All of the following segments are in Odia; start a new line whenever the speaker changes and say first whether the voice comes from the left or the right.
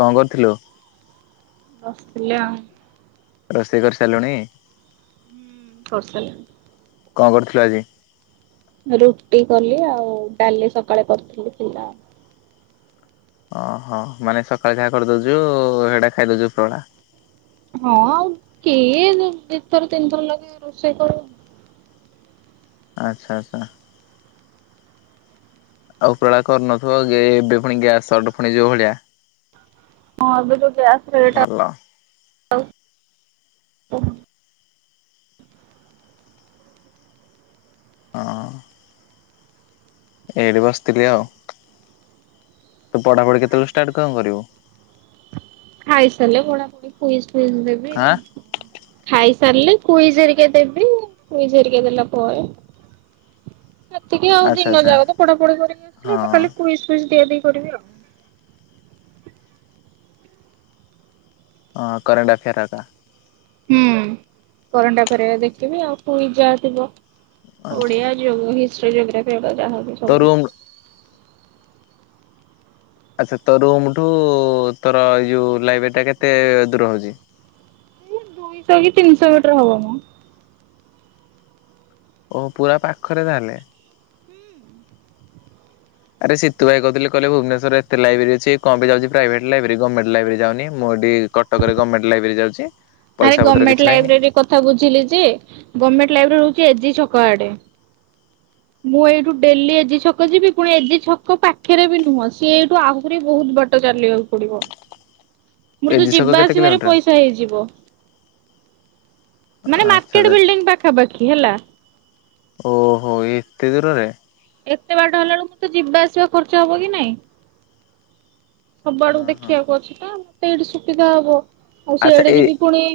left: କଣ କରୁଥୁଲୁ?
right: ବସଥିଲେ ଆଉ।
left: ରୋଷେଇ କରିସାରଲୁଣି?
right: ହୁଁ କରସାଇଲିଣି।
left: କଣ କରିଥିଲୁ ଆଜି?
right: ରୁଟି କଲି ଆଉ ଡାଲି ସକାଳେ କରିଥିଲି ଥିଲା।
left: ଓହୋ ମାନେ ସକାଳେ ଯାହା କରିଦୋଉଚୁ ହେଟା ଖାଇଦୋଉଚୁ ଉପର ବେଳା।
right: ହଁ ଆଉ କିଏ ଯୋଉ ଦିଥର ତିନଥର ଲାଗି ରୋଷେଇ କରିବ।
left: ଆଚ୍ଛା ଆଚ୍ଛା। ଆଉ ପେଳା କରୁନଥୁବ କି ଏବେ ଫୁଣି ଗ୍ୟାସ ସଟ ଫୁଣି ଯୋଉ ଭଳିଆ।
right: ହଁ ଏବେ ତ ଗ୍ୟାସ
left: ହୁଁ
right: ରେଟ୍ ଆଉ
left: ଭଲ। ହଁ। ଏଇଠି ବସିଥିଲି ଆଉ ତୁ ପଢାପଢି କେତେବେଳ ଷ୍ଟାର୍ଟ କଣ କରିବୁ?
right: ଖାଇସାରିଲେ ପଢାପଢି କୁଇଜ୍ ଫୁଇଜ ଦେବି।
left: ଆଁ
right: ଖାଇସାରିଲେ କୁଇଜ ହେରିକା ଦେବି କୁଇଜ ହେରିକା ଦେଲା ପରେ ସେତିକି ଆଉ
left: ଆଚ୍ଛା
right: ଦିନ
left: ଆଚ୍ଛା
right: ଯାକ ତ ପଢାପଢି କରିକି
left: ହଁ
right: ଆସିଲ ଏବେ ଖାଲି କୁଇଜ୍ କୁଇଜ ଦିଆଦେଇ କରିବି ଆଉ
left: ହଁ କରେଣ୍ଟ ଆଫେୟାରଟା
right: ହୁଁ କରେଣ୍ଟଆଫେୟାର୍ ହେରିକା ଦେଖିବି ଆଉ କୁଇଜ୍ ଯାହା ଥିବ
left: ଆଚ୍ଛା।
right: ଓଡିଆ ହିଷ୍ଟ୍ରି ଜୋଗ୍ରାଫି ହେରିକା ଯାହାହୁଏ।
left: ତରୁୁଣ। ଆଚ୍ଛା ତୋ ରୁମଠୁ ତୋର ଏଇ ଯୋଉ ଲାଇବ୍ରେରୀଟା କେତେ ଦୂର ହଉଛି?
right: ଦୁଇଶହ କି ତିନିଶହ ମିଟର ହବ।
left: ଓ ପୁରା ପାଖରେ ତାହାଲେ। ଆରେ ସୀତୁ ଭାଇ କହୁଥିଲେ କହିଲ ଭୁବନେଶ୍ୱର ଏତେ ଲାଇବ୍ରେରି ଅଛି ଇଏ କଣ ପାଇ ଯାଉଛି ପ୍ରାଇଭେଟ ଲାଇବ୍ରେରୀ ଯାଉଛି ଗମେଣ୍ଟ ଲାଇବ୍ରେରୀ ଯାଉନି। ମୁଁ ଏଇଠି କଟକରେ ଗମେଣ୍ଟ ଲାଇବ୍ରେରୀ ଯାଉଛି।
right: ଆରେ
left: ପଇସା ପତ୍ର କିଛି
right: ଗମେଣ୍ଟ
left: ନାହିଁ
right: ଲାଇବ୍ରେରୀ କଥା ବୁଝିଲି ଯେ ଗମେଣ୍ଟ ଲାଇବ୍ରେରୀ ହଉଛି ଏଜି ଛକ ଆଡେ ମୁଁ ଏଇଠୁ ଡେଲି ଏଜି ଛକ ଯିବି ପୁଣି ଏଜି ଛକ ପାଖରେ ବି ନୁହଁ ସିଏ ଏଇଠୁ ଆହୁରି ବି ବହୁତ ବା ଚାଲିିବାକୁ ପଡିବ। ମୋର ତ
left: ଏଜି ଛକ
right: ଯିବା
left: କେତେ
right: ଆସିବାରେ
left: କିଲୋମିଟର
right: ପଇସା ହେଇଯିବ। ମାନେ
left: ଆଚ୍ଛା
right: ମାର୍କେଟ
left: ଭାଇ
right: ବିଲ୍ଡିଂ ପାଖାପାଖି ହେଲା
left: ଓହୋ ଏତେ ଦୂରରେ
right: ଏତେ ବାଟ ହେଲା ବେଳକୁ ମୁଁ ତ ଯିବା ଆସିବା ଖର୍ଚ୍ଚ ହବ କି ନାଇଁ? ସବୁଆଡକୁ
left: ହଁ ହଁ
right: ଦେଖିବାକୁ ଅଛି ତ ମତେ ଏଇଠି ସୁବିଧା ହବ ଆଉ
left: ଆଚ୍ଛା
right: ସିଆଡେ
left: ଏ
right: ଯିବି ପୁଣି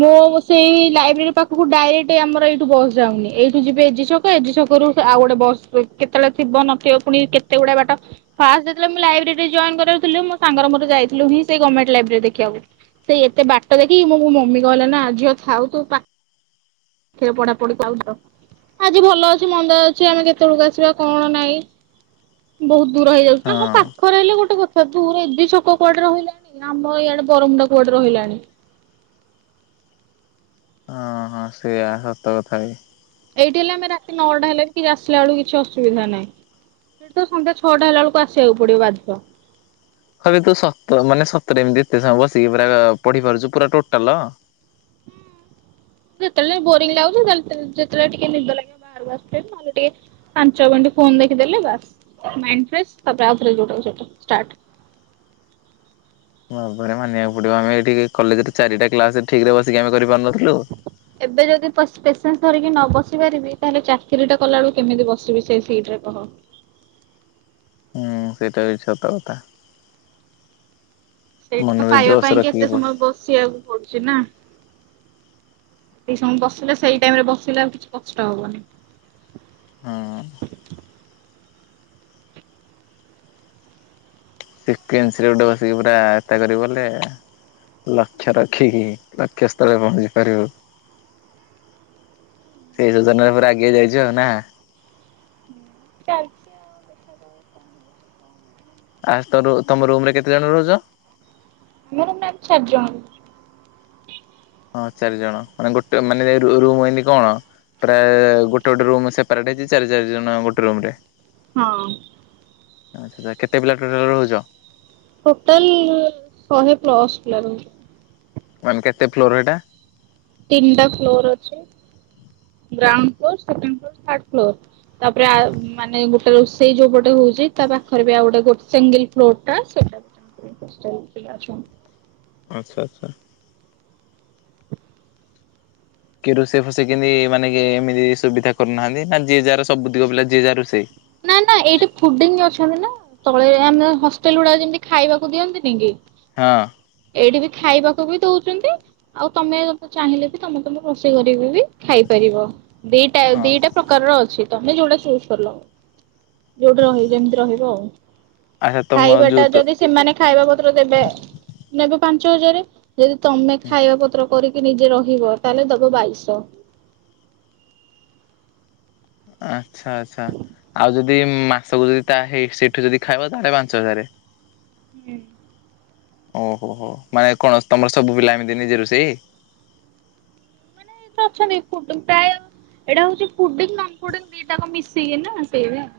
right: ମୁଁ ସେଇ ଲାଇବ୍ରେରୀ ପାଖକୁ ଡାଇରେକ୍ଟ ଆମର ଏଇଠୁ ବସ ଯାଉନି ଏଇଠୁ ଯିବେ ଏଜି ସବ ଏଜି ଛକରୁ ଆଉ ଗୋଟେ ବସ କେତେବେଳେ ଥିବ ନଥିବ ପୁଣି କେତେ ଗୁଡା ବାଟ ଫାଷ୍ଟ ଯେତେବେଳେ ମୁଁ ଲାଇବ୍ରେରୀ ଜଏନ୍ କରଥିଲୁ ସାଙ୍ଗର ମୋର ଯାଇଥିଲୁ ସେ ଗମେଣ୍ଟ ଲାଇବ୍ରେରୀ ଦେଖିବାକୁ। ସେଇ ଏତେ ବାଟ ଦେଖି ମୋ ମମି କହିଲ ନା ଝିଅ ଥାଉ ତୁ ପଢାପଢ଼ି ଆଜି ଭଲ ଅଛି ମନ୍ଦ ଅଛି ଆମେ କେତେବେଳକୁ ଆସିବା କଣ ନାଇଁ? ବହୁତ ଦୂର ହେଇଯାଉଛି ନା ହଁ ପାକ ରହିଲେ ଗୋଟେ କଥା ତୁର ଏଜି ଛକ କୁଆଡେ ରହିଲାଣି ନା ଆମରଇଆଡେ ବରମୁଣ୍ଡା କୁଆଡେ ରହିଲାଣି?
left: ହଁ ହଁ ସେଇଆ ସତ କଥା ବି
right: ଏଇଠି ହେଲେ ଆମେ ରାତି ନଅଟା ହେଲେ ବି କିଛି ଆସିଲା ବଳକୁ କିଛି ଅସୁବିଧା ନାହିଁ। ତ ସନ୍ଧ୍ୟ ଛଅଟୁ ହେଲା ବଳକୁ ଆସିବାକୁ ପଡିବ ବାଧ୍ୟ
left: ତଥାପି ତୁ ସତ ମାନେ ସତରେ ଏମିତି ଏତେ ସମୟ ବସିକି ପା ପଢି ପାରୁଚୁ ପୁରା ଟୋଟାଲ
right: ଯେତେବେଳେ ବୋରିଂ ଲାଗୁଛି ଯେତେବେଳେ ଟିକେ ନିଦ ଲାଗେ ନହେଲେ ଟିକେ ପାଞ୍ଚ ମିନିଟ୍ ଫୋନ ଦେଖିଦେଲେ ବାସ ମାଇଣ୍ଡ ଫ୍ରେଶ ତାପରେ ଆଉଥରେ ଯୋଉଟାକୁ ସେଟା ଷ୍ଟାର୍ଟ
left: ଯାହା ହଉ ଭାବରେ ମାନିବାକୁ ପଡିବ ଆମେ ଏଠିକି କଲେଜରେ ଚାରିଟା କ୍ଲାସ ଠିକରେ ବସିକି ଆମେ କରିପାରୁନଥିଲୁ।
right: ଏବେ ଯଦି ପେସେନ୍ସ ଧରିକି ନ ବସି ପାରିବି ତାହେଲେ ଚାକିରିଟା କଲା ବବେଳକୁ କେମିତି ବସିବି ସେ ସେଇ ସିଟରେ କହ?
left: ହୁଁ ସେଇଟା ବି ସତ କଥା।
right: ସେଇଟା ତ
left: ମନରେ
right: ପାଇବା
left: ଜୋସ
right: ପାଇଁ
left: ରଖିକି
right: ଏତେ
left: ପଢ
right: ସମୟ ବସିବାକୁ ପଡୁଛି ନା। ସେଇ ସମୟ ବସିଲେ ସେଇ ଟାଇମରେ ବସିଲେ ଆଉ କିଛି କଷ୍ଟ ହବନି।
left: ହଁ। ଟିକେ [inaudible] ବସିକି ପୁରା ତା କରିବୁ ଗଲେ। ଲକ୍ଷ ରଖିକି ଲକ୍ଷ୍ୟ ସ୍ଥଳେରେ ପହଞ୍ଚି ପାରିବୁ। ସେଇ ସଜନରେ ପୁର ଆଗେଇଆ ଯାଇଛୁ ଆଉ ନା
right: ଚାଲଛି
left: ଆଉ ତ ତମ ରୁମରେ କେତେ ଜଣ ରହୁଛ?
right: ରୁମମେଟ୍ ଚାର ଜଣ।
left: ହଁ ଚାରି ଜଣ ମାନେ ଗୋଟେ ମାନେ ରୁମ ଏମତି କଣ? ପ୍ରାୟ ଗୋଟେ ଗୋଟେ ରୁମ ସେପାରେଟ ହେଇଛି ଚାରି ଚାରି ଜଣ ଗୋଟେ ରୁମ ରେ
right: ହଁ।
left: ଆଚ୍ଛ ଆ କେତେ ପିଲା ଟୋଟଲ ରହୁଚ?
right: ଟୋଟାଲ ଶହେ ପ୍ଲସ୍ ଲାଗନ୍ତି।
left: ମାନେ କେତେ ଫ୍ଲୋର ଏଟା।
right: ତିନିଟା ଫ୍ଲୋର ଅଛି ground floor second floor third floor. ତାପରେ ମାନେ ଗୋଟେ ରୋଷେଇ ଯୋଉ ଗୋଟେ ହଉଛି ତା ପାଖରେ ବି ଆଉ ଗୋଟେ ସିଙ୍ଗିଲ ଫ୍ଲୋର ହ ସେଠା [unintelligible]
left: ଆଚ୍ଛା ଆଚ୍ଛା। କି ରୋଷେଇ ଫୋଷେଇ କେମିତି ମାନେ କି ଏମିତି ସୁବିଧା କରୁନାହାନ୍ତି, ନା ଯି ଯା ର ସବୁ ଦିଗ ପିଲା ଯିଏ ଯାହା [unintelligible]
right: ନା ନା ଏଇଟା ଫୁଡିଙ୍ଗି ଅଛି ନା। ତଳେ ଆମେ ହଷ୍ଟେଲ ଗୁଡାକ ଯେମିତି ଖାଇବାକୁ ଦିଅନ୍ତିନି କି।
left: ହଁ।
right: ଏଇଠି ବି ଖାଇବାକୁ ବି ଦଉଛନ୍ତି। ଆଉ ତମେ ଯେ ଚାହିଁଲେ ବି ତମକୁ ବି ରୋଷେଇ କରିକି ବି ଖାଇପାରିବ। ଦିଟା
left: ହଁ
right: ଦିଟା ପ୍ରକାରର ଅଛି ତମେ ଯୋଉଟା ଚୁଜ୍ କଲ। ଯୋଉଠି ରହିବି ଯେମିତି ରହିବ ଆଉ
left: ଆଚ୍ଛା ତମ
right: ଖାଇବା ଟା
left: ଯୋଉ
right: ଯଦି ସେମାନେ ଖାଇବା ପତ୍ର ଦେବେ ନେବେ ପାଞ୍ଚ ହଜାର, ଯଦି ତମେ ଖାଇବା ପତ୍ର କରିକି ନିଜେ ରହିବ ତାହେଲେ ଦବ ବାଇଶ।
left: ଆଚ୍ଛା ଆଚ୍ଛା ଆଉ ଯଦି ମାସକୁ ଯଦି ତା ହେଇ ସେଇଠୁ ଯଦି ଖାଇବ ତାହେଲେ ପାଞ୍ଚ ହଜାରେ।
right: ହୁଁ।
left: ଓହୋହୋ ମାନେ କଣ ତମର ସବୁ ପିଲା ଏମିତି ନେଇଛନ୍ତି।
right: ମାନେ ଅଛନ୍ତି କୁ [unintelligible] ପ୍ରାୟ ଏଇଟା ହଉଛି ଫୁଡ଼ିଙ୍ଗି ନନ୍ ଫୁଡ଼ିଙ୍ଗୀ କୁ ଦିଟା ମିଶେଇକି ନା।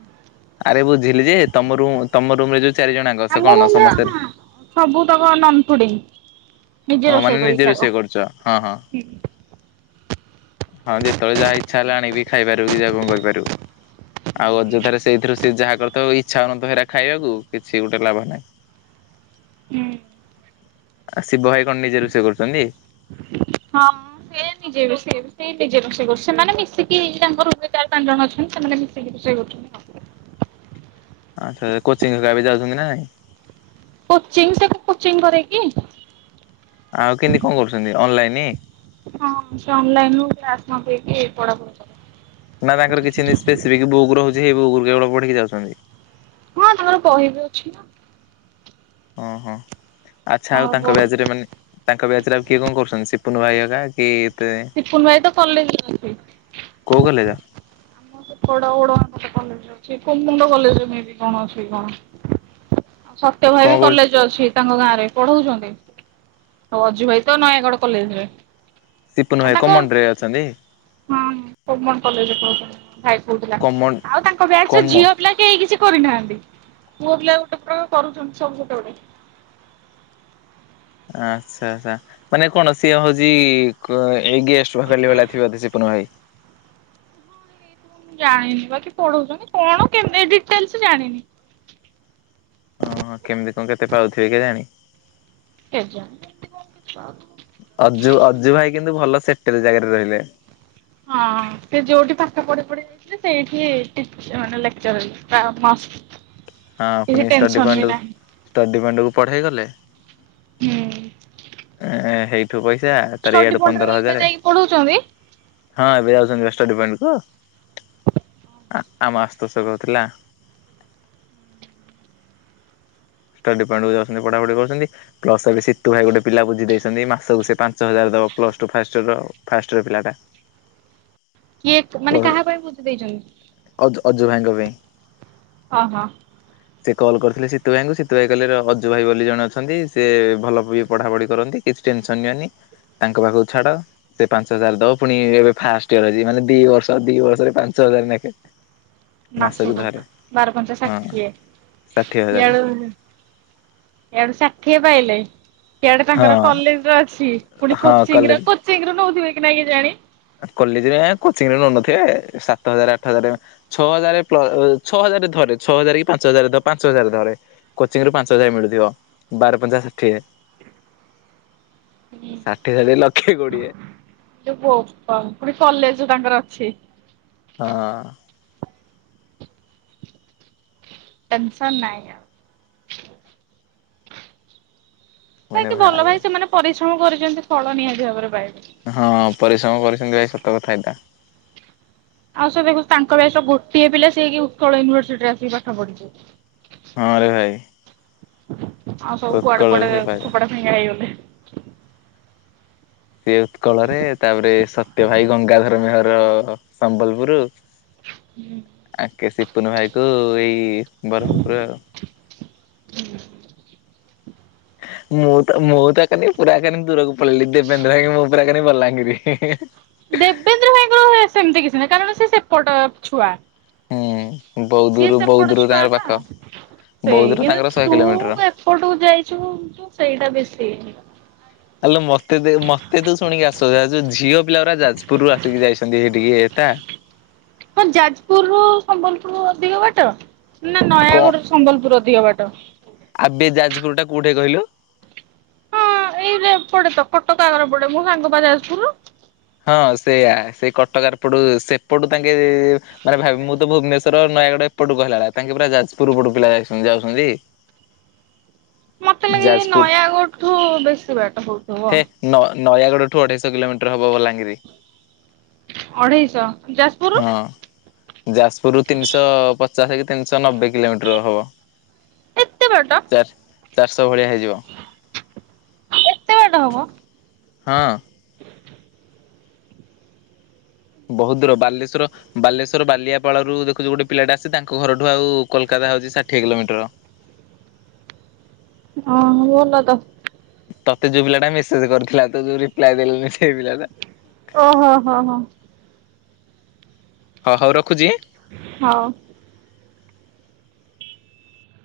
left: ଆରେ ବୁଝିଲି ଯେ ତମ ରୁମ୍ ତମ ରୁମ ରେ ଯଦି ଦିଇଜଣ ଆ
right: ଆମ ସବୁ ହିଁ ତକ ନନ ପୁଡିଙ୍ଗି।
left: ଓ ମାନେ ନିଜେ ରୋସେଇ କରୁଚ ହଁ ହଁ।
right: ହୁଁ
left: ହଁ ଯେତବେଳେ ଯାହା ଇଚ୍ଛା ହେଲା ଆଣି ଖାଇପାରୁ କି ଯାହା କଣ [unintelligible] ଆଉ ଅଯଥାରେ ସେଇଥିରୁ ସେ ଯାହା କରିଥିବ ଇଚ୍ଛା ହୋଉନଥିବ ଖାଇବାକୁ କିଛି ଗୋଟେ ଲାଭ ନାହିଁ। [inaudible]
right: ହୁଁ।
left: ଆ ଶିବ ଭାଇ କଣ ନିଜେ ରୋସେଇ ସେ କରୁଛନ୍ତି?
right: ହଁ। ସେ ନିଜେ ରୋସେଇ ସେ ନିଜେ ରୋସେଇ ସେମାନେ ମିଶିକି ତାଙ୍କ ସେ ଚାରି ପାଞ୍ଚ ଟା ଅଛନ୍ତି ସେମାନେ ମିିକ ସେ ସେଁ
left: ଆଚ୍ଛା କୋଚିଂ ବି ଯାଉଛନ୍ତି କି ନା ନାଇଁ?
right: କୋଚିଂ ସେକୁ କୋଚିଂ କରେ କିି
left: ଆଉ କେମିତି କଣ କରୁଛନ୍ତି ଅନଲାଇନ
right: ହଁ ସେ ଅନଲାଇନ କ୍ଲାସ ନକରିକି ପଢ
left: ନା ତାଙ୍କର କିଛି ନିସ୍‌ସ୍ପେସିଫିକ୍‌ ବୁକ୍ ରହୁଛି ସେଇ ବୁକ୍ ରୁ କେବଳ ପଢିକି ଯାଉଛନ୍ତି।
right: ହଁ ତାଙ୍କର ବହି ବି ଅଛି ନା।
left: ଓହୋ ଆଚ୍ଛା ଆଉ
right: ତାଙ୍କର
left: ତାଙ୍କ
right: ବହି
left: ବ୍ୟାଚ ରେ ଏମାନେ ତାଙ୍କ ବ୍ୟାଚରେ ଆଉ କିଏ କଣ କରୁଛନ୍ତି ସିପୁନ ହେଲା କି ତେ
right: ସିପୁନ ଭାଇ ତ କଲେଜ୍‌‌ ରେ ଅଛି।
left: କୋଉ କଲେଜ?
right: ବଡ ବଡ କଲେଜ ଅଛି କୁମୁଣ୍ଡ କଲେଜରେ ମେବି କଣ ଅଛି କି କଣ? ସତ୍ୟ ଭାଇ
left: କଣ
right: ବି
left: କରୁଛି
right: କଲେଜ ଅଛି। ତାଙ୍କ ଗାଁ ରେ ପଢଉଛନ୍ତି, ଆଉ ଅଜୁ ଭାଇ ତ ନୟାଗଡ଼ କଲେଜ୍‌‌ରେ।
left: ସିପୁନୁ
right: ଆଉ
left: ଭାଇ
right: ତାଙ୍କ
left: କମଣ୍ଡ ରେ
right: ହଁ
left: ଅଛନ୍ତି
right: କୋମଣ୍ଡ କଲେଜରେ ପଢଉଛନ୍ତି। ଭାଈ କୋଉଥିଲା
left: କମଣ୍ଡ
right: ଆଉ ତାଙ୍କ ବ୍ୟାଚ ରେ
left: କମ
right: ଝିଅ ପିଲା କେହି କିଛି କରିନାହାନ୍ତି ପୁଅ ପିଲା ଗୋଟେ ଗୋଟେ କରୁଛନ୍ତି। ସବୁ ଗୋଟେ ଗୋଟେ
left: ଆଚ୍ଛା ଆଛା। ମାନେ କଣ ସିଏ ହଉଛି, କ ଏଇ ଗେଷ୍ଟ ପାଖଲି ଥିବ ବୋଧେ ସିପୁନ୍‌ ଭାଇ।
right: ଜାଣିନିପା ସେ ପଢଉଚନ୍ତି କଣ କେମି ଡିଟେଲ୍ସ ଜାଣିନି।
left: ଅଁ ହଁ କେମିତି କଣ କେତେ ପାଉଥିବେ କେ ଜାଣି
right: [unintelligible]
left: ଅଜୁ ଅଜୁ ଭାଇ କିନ୍ତୁ ଭଲ ସେଟେଲ୍‌ ଜାଗାରେ ରହିଲେ।
right: ହଁ ସେ ଯୋଉଠି ପାଠ ପଢି ପଢି। ସେ ସେଇଠି ଟିଚ୍ ମାନେ ଲେକ୍ଚର ଅଛି ତା ମାସ୍‌
left: ହଁ ପୁଣି
right: କିଛି
left: ଷ୍ଟଡି ପଏଣ୍ଟ
right: ଟେନସନ୍‌ବି ନାହିଁ।
left: ଷ୍ଟଡି ପାଏଣ୍ଟ କୁ ପଢେଇ ଗଲେ [inaudible]
right: ହୁଁ
left: ଏଁ, ହେଇଠୁ ପଇସା ତାର
right: ଷ୍ଟଡି
left: ଇଆଡୁ
right: ପଏଣ୍ଟ ରେ
left: ପନ୍ଦର
right: ଏବେ ଏବେ
left: ହଜାରେ
right: ଯାଇଁକି ପଢଉଚନ୍ତି।
left: ହଁ ଏବେ ଯାଉଛନ୍ତି ଷ୍ଟଡିପୋଏଣ୍ଟ କୁ, ଆମ ଆଶୁତୋଷ କଉଥିଲା। ଷ୍ଟଡି ପଏଣ୍ଟ କୁ ଯାଉଛନ୍ତି ପଢା ପଢି କରୁଛନ୍ତି। ପ୍ଲସ ଏବେ ସିତୁ ଭାଇ ଗୋଟେ ପିଲା ବୁଝି ଦେଇେଚନ୍ତି ମାସୁକୁ ସେ ପାଞ୍ଚ ହଜାର ଦବ ପ୍ଲସ୍ ଟୁ ଫାର୍ଷ୍ଟ ଇୟର ର। ଫାଷ୍ଟ ଇୟର ପିଲାଟା।
right: କିଏ ମାନେ କାହା ପାଇଁ ବୁଝି ଦେଇେଚି?
left: ଅଜୁ ଅଜୁ ଭାଈଙ୍କ ପାଇଁ।
right: ଅ ହ।
left: ସେ କଲ୍ କରିଥିଲେ ସୀତୁ ଭାଈଙ୍କୁ ସି। ସୀତୁ ଭାଈ କାଇଲେ ର ଅଜୁ ଭାଈ ବୋଲି ଜଣେ ଅଛନ୍ତି ସେ ଭଲ ବି ପଢା ପଢି କରନ୍ତି କିଛି ଟେନସନ୍ ନିଅନି। ତାଙ୍କ ପାଖୁକୁ ଛାଡ। ସେ ପାଞ୍ଚ ହଜାର ଦବ ଫୁଣି ଏବେ ଫାଷ୍ଟ ଇୟର ଅଛି ମାନେ ଦି ବର୍ଷ ଦି ବର୍ଷରେ ପାଞ୍ଚ ହଜାରେ ନେଖେ [inaudible]
right: ମାସୁକୁ
left: ଧରେ
right: ବାରପଞ୍ଚା
left: ହଁ
right: ଷାଠିଏ।
left: ଷାଠିଏ ହଜାର
right: ଇଆଡୁ ଇଆଡୁ ଷାଠିଏ ପାଇଲେ ସିଆଡେ
left: ହଁ
right: ତାଙ୍କର କଲେଜ ର ଅଛି ପୁଣି
left: ହଁ
right: କୋଚିଂ ର
left: କଲେଜ
right: କୋ ଶୀଘ୍ର ନେଉଥିବେ କି ନାହିଁ କେଜାଣି?
left: ଆଁ କଲେଜରେ ଏଁ କୋଚିଂ ରେ ନଉନଥିବେ ସାତ ହଜାରେ ଆଠ ହଜାରେ ଛଅ ହଜାରେ ପ୍ଳ ଛଅ ହଜାରେ ଧରେ ଛଅହଜାରେ କି ପାଞ୍ଚ ହଜାରେ ଧ ପାଞ୍ଚ ହଜାରେ ଧରେ କୋଚିଂ ରୁ ପାଞ୍ଚ ହଜାର ମିଳୁଥିବ ବାର ପଞ୍ଚା ଷାଠିଏ। ଷାଠିଏ ଷାଠିଏ ଲକ୍ଷେ କୋଡିଏ।
right: ଇଲୋ ବୋପା ମା ଫୁଣି କଲେଜ ତାଙ୍କର ଅଛି।
left: ହଁ
right: ଟେନସନ୍ ନାହିଁ ଆଉ। ନାଇଁ
left: ମାନେ
right: କି ବଲ
left: ଭାବେ
right: ଭାଇ ସେମାନେ ପରିଶ୍ରମ କରିଚନ୍ତି ଫଳ ନିହାତି ଭାବରେ ପାଇବେ।
left: ହଁ ପରିଶ୍ରମ କରିଛନ୍ତି ଭାଇ ସତ କଥା ଏଇଟ।
right: ଆଉ ସେ ପାଇଁ କୋଉଚି ତାଙ୍କ ବ୍ୟାଚ ର ଗୋଟିଏ ପିଲା ସିଏକି ଉତ୍କଳ ୟୁନିଭର୍ସିଟି ରେ ଆସିକି ପାଠ ପଢୁଛି।
left: ହଁରେ ଭାଇ।
right: ଆଉ ସବୁ କୁଆଡେ
left: ଉତ୍କଳରେ
right: କୁଆଡେ
left: ସେ ପାଇଲା
right: ଫୋପଡା ଫିଙ୍ଗା ହେଇଗଲେ।
left: ସେ ଉତ୍କଳରେ ତାପରେ ସତ୍ୟ ଭାଇ ଗଙ୍ଗାଧର ମେହର ସମ୍ବଲପୁର। ଆ କେ ସିପୁନ ଭାଇ କୁ ଏଇ ବରମପୁର ଆଉ। ମୁଁ ତ ମୁଁ ତ କାନି ପୁରା କାନି ଦୂରକୁ ପଳେଇଲି ଦେବେନ୍ଦ୍ର ଭାଇ ମୁଁ ପୁରା କରେ ବଲାଙ୍ଗିରି।
right: ଦେବେନ୍ଦ୍ର ଭାଇଙ୍କ ସେମିତି କିଛି ନାହିଁ କାରଣ ସେ ସେପଟ ଛୁଆ।
left: ହୁଁ ବହୁତ
right: ସିଏ
left: ଦୂର ବହୁତ
right: ସେପଟ
left: ଦୂର
right: ଛୁଆ
left: ତାଙ୍କର
right: ନା
left: ପାଖ ବହୁତ
right: ସେଇ
left: ଦୂର ତାଙ୍କର
right: କିନ୍ତୁ
left: ଶହେ
right: ତୁ
left: କିଲୋମିଟର।
right: ଏ ପଟକୁ ଯାଇଛୁ ତୁ ସେଇଟା ବେଶୀ ହେଇଯିବ।
left: ଆଲୋ ମତେ ଦେ ମତେ ତୁ ଶୁଣିକି ଆଶ୍ଚଯ୍ୟ ଆ ଯୋଉ ଝିଅ ପିଲା ଗୁରା ଯାଜପୁରରୁ ଆସିକି ଯାଇଛନ୍ତି ହେଇଟିକି ହେଟା।
right: ହଁ ଯାଜପୁରରୁୁ ସମ୍ବଲପୁର ଅଧିକ ବାଟ ନା
left: କଣ
right: ନୟାଗଡରୁ ସମ୍ବଲପୁର ଅଧିକ ବାଟ।
left: ଆବେ ଯାଜପୁର ଟା କୋଉଠି କହିଲୁ?
right: ହଁ ଏଇରେ ଏପଟେ ତ କଟକ ଆଗରେ ପଡେ ମୋ ସାଙ୍ଗ ପା ଯାଜପୁର।
left: ହଁ ସେୟା ସେଇ କଟକ ଆର ପଟୁ ସେପଟୁ ତାଙ୍କେ ମାନେ ଭାବି ମୁଁ ତ ଭୁବନେଶ୍ୱର ନୟାଗଡ ଏପଟକୁ କହିଲା ଭଳିଆ, ତାଙ୍କେ ପୁରା ଯାଜପୁର ପଟୁ ପିଲା ଯାଇ, ଯାଉଛନ୍ତି।
right: ମତେ ଲାଗେ
left: ଯାଜପୁର,
right: ନୟାଗଡ଼ଠୁ ବେଶୀ ବାଟ ହଉଥିବ।
left: ହେ ନ ନୟାଗଡ଼ ଠୁ ଅଢେଇଶ କିଲୋମିଟର ହବ ବଲାଙ୍ଗୀର।
right: ଅଢେଇଶ ଯ
left: ହଁ ଯାଜପୁରରୁୁ ତିନିଶହ ପଚାଶ କି ତିନିଶହ ନବେ କିଲୋମିଟର ହବ।
right: ତେ ବାଟ?
left: ଚାର, ଚାରିଶହ ଭଳିଆ ହେଇଯିବ।
right: ଏତେ ବାଟ ହବ?
left: ହଁ। ବୋହୁତ୍ ଦୂର ବାଲେଶ୍ଵର ବାଲେଶ୍ୱର ବାଲିଆପାଳରୁ ଦେଖୁଛୁ ଗୋଟେ ପିଲାଟେ ଆସିଚି, ତାଙ୍କ ଘରଠୁ ଆଉ କୋଲକାତା ହଉଛି ଷାଠିଏ କିଲୋମିଟର।
right: ହଁ ଭଲ ତ।
left: ତତେ ଯୋଉ ପିଲା ଟା ମେସେଜ୍ କରିଥିଲା, ତୁ ଯୋଉ ରିପ୍ଲାଏ ଦେଲୁନି ସେଇ ପିଲା ଟା।
right: ଓହୋ, ହଁ, ହଁ,।
left: ହଁ ହଉ ରଖୁଛି?
right: ହଉ।